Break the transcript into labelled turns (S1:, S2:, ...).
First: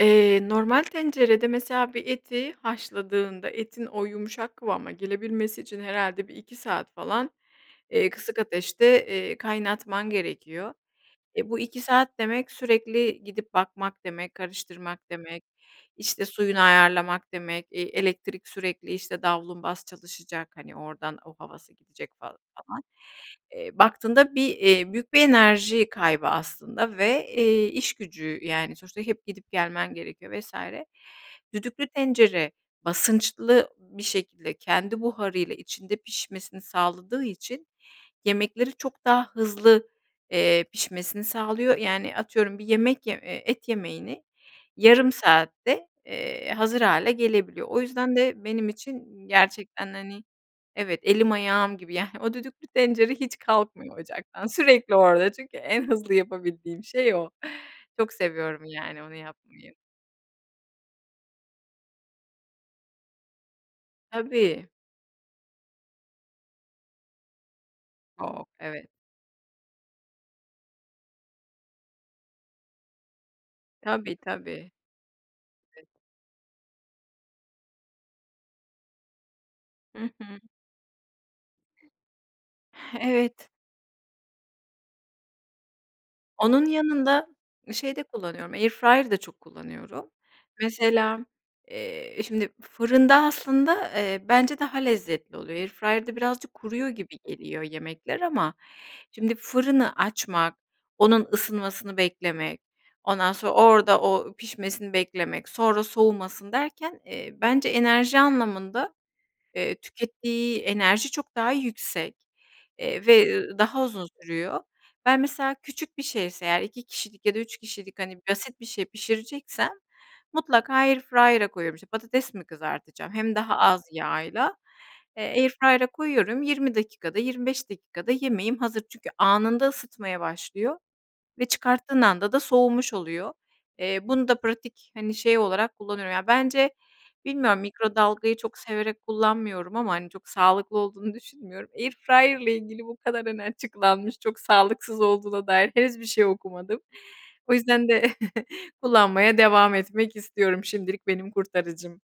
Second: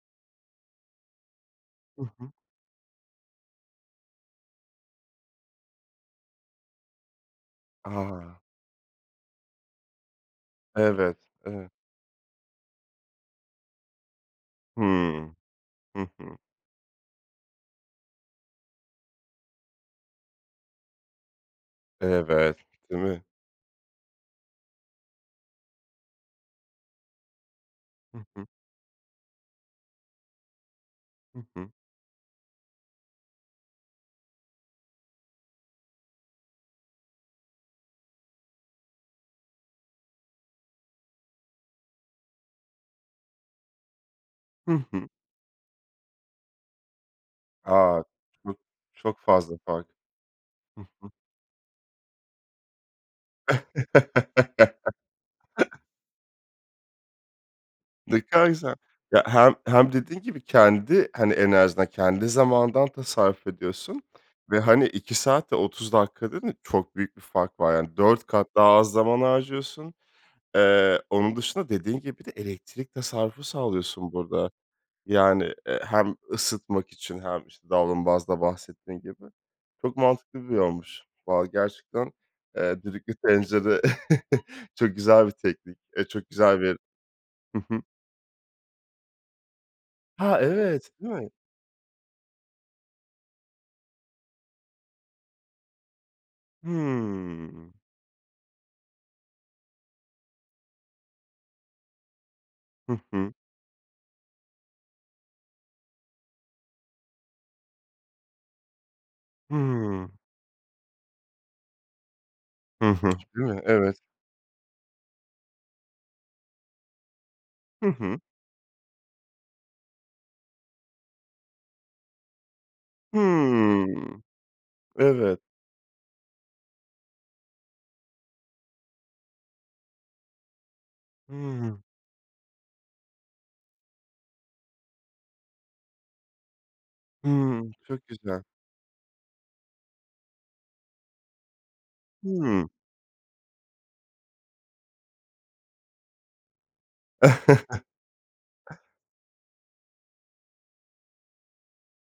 S1: Eee, normal tencerede mesela,
S2: Hı
S1: bir
S2: hı.
S1: eti haşladığında, etin o yumuşak kıvama gelebilmesi için, herhâlde 1-2 saat falan, eee, kısık
S2: A!
S1: ateşte, eee, kaynatman gerekiyor.
S2: Evet.
S1: Eee, bu
S2: Evet.
S1: 2 saat demek, sürekli gidip bakmak demek, karıştırmak
S2: Hımm.
S1: demek,
S2: Hı
S1: işte
S2: hı.
S1: suyunu ayarlamak demek. Eee, elektrik sürekli işte davlumbaz çalışacak, hani, oradan o havası gidecek falan,
S2: Evet.
S1: falan.
S2: Değil mi?
S1: Eee, baktığında bir eee, büyük bir enerji kaybı aslında ve eee,
S2: Hı
S1: işgücü
S2: hı.
S1: yani; sonuçta hep gidip, gelmen gerekiyor vs.
S2: Hı hı.
S1: Düdüklü tencere, basınçlı bir şekilde, kendi buharıyla, içinde, pişmesini sağladığı için, yemekleri çok daha hızlı, eee, pişmesini sağlıyor. Yani, atıyorum, bir yemek ye eee, et yemeğini,
S2: Hı hı.
S1: yarım saatte, eee, hazır hâle gelebiliyor. O
S2: A,
S1: yüzden de
S2: çok
S1: benim
S2: çok
S1: için,
S2: fazla fark.
S1: gerçekten hani,
S2: Hı
S1: evet,
S2: hı.
S1: elim ayağım gibi yani o düdüklü tencere hiç kalkmıyor ocaktan. Sürekli orada çünkü en hızlı yapabildiğim şey o. Çok
S2: Ne kadar
S1: seviyorum
S2: güzel.
S1: yani onu
S2: Ya, hem
S1: yapmayı.
S2: hem dediğin gibi kendi hani, enerjinden kendi zamanından tasarruf ediyorsun ve
S1: Tabii.
S2: hani 2 saat ve 30 dakika dediğin çok büyük bir fark var. 4
S1: [unintelligible]
S2: kat daha
S1: Evet.
S2: az zaman harcıyorsun. Eee, onun dışında dediğin gibi, bir de elektrik tasarrufu sağlıyorsun,
S1: Tabii,
S2: burada.
S1: tabii.
S2: Yani, eee,
S1: [unintelligible]
S2: hem ısıtmak için, hem işte davlumbazda bahsettiğin gibi. Çok
S1: Hı hı.
S2: mantıklı bir yolmuş. Vallahi gerçekten, eee, düdüklü
S1: Evet.
S2: tencere, çok güzel bir teknik. Eee, çok güzel
S1: Onun
S2: bir
S1: yanında,
S2: Hı hı.
S1: şey de kullanıyorum, airfryer da çok kullanıyorum.
S2: Ha, evet, değil
S1: Mesela,
S2: mi?
S1: eee, şimdi fırında aslında, eee, bence daha lezzetli oluyor. Airfryer'da birazcık kuruyor gibi geliyor
S2: Hımm.
S1: yemekler. Ama şimdi fırını açmak, onun ısınmasını beklemek,
S2: Hı
S1: ondan
S2: hı.
S1: sonra orada o pişmesini beklemek, sonra soğumasın derken, eee, bence enerji anlamında eee,
S2: Hımm.
S1: tükettiği enerji çok daha yüksek,
S2: Hı
S1: eee
S2: hı.
S1: ve
S2: Değil mi?
S1: daha
S2: Evet.
S1: uzun sürüyor. Ben, mesela küçük bir şeyse eğer, 2 kişilik ya da 3
S2: Hı
S1: kişilik hani,
S2: hı.
S1: basit bir şey pişireceksem, mutlaka airfryer'a koyuyorum. İşte patates mi kızartacağım, hem daha az
S2: Hımm.
S1: yağla; eee,
S2: Evet.
S1: Airfryer'a koyuyorum. 20 dakikada, 25 dakikada yemeğim hazır. Çünkü anında ısıtmaya başlıyor ve
S2: Hımm.
S1: çıkarttığın anda da soğumuş oluyor. Eee, bunu da pratik, hani, şey olarak kullanıyorum. Yani, bence bilmiyorum,
S2: Hımm. Çok
S1: mikrodalgayı
S2: güzel.
S1: çok severek kullanmıyorum; ama hani, çok sağlıklı olduğunu düşünmüyorum. Airfryer'la
S2: Hımm.
S1: ilgili bu kadar hani açıklanmış, çok sağlıksız olduğuna dair henüz bir şey okumadım. O yüzden de kullanmaya devam etmek istiyorum. Şimdilik benim kurtarıcım.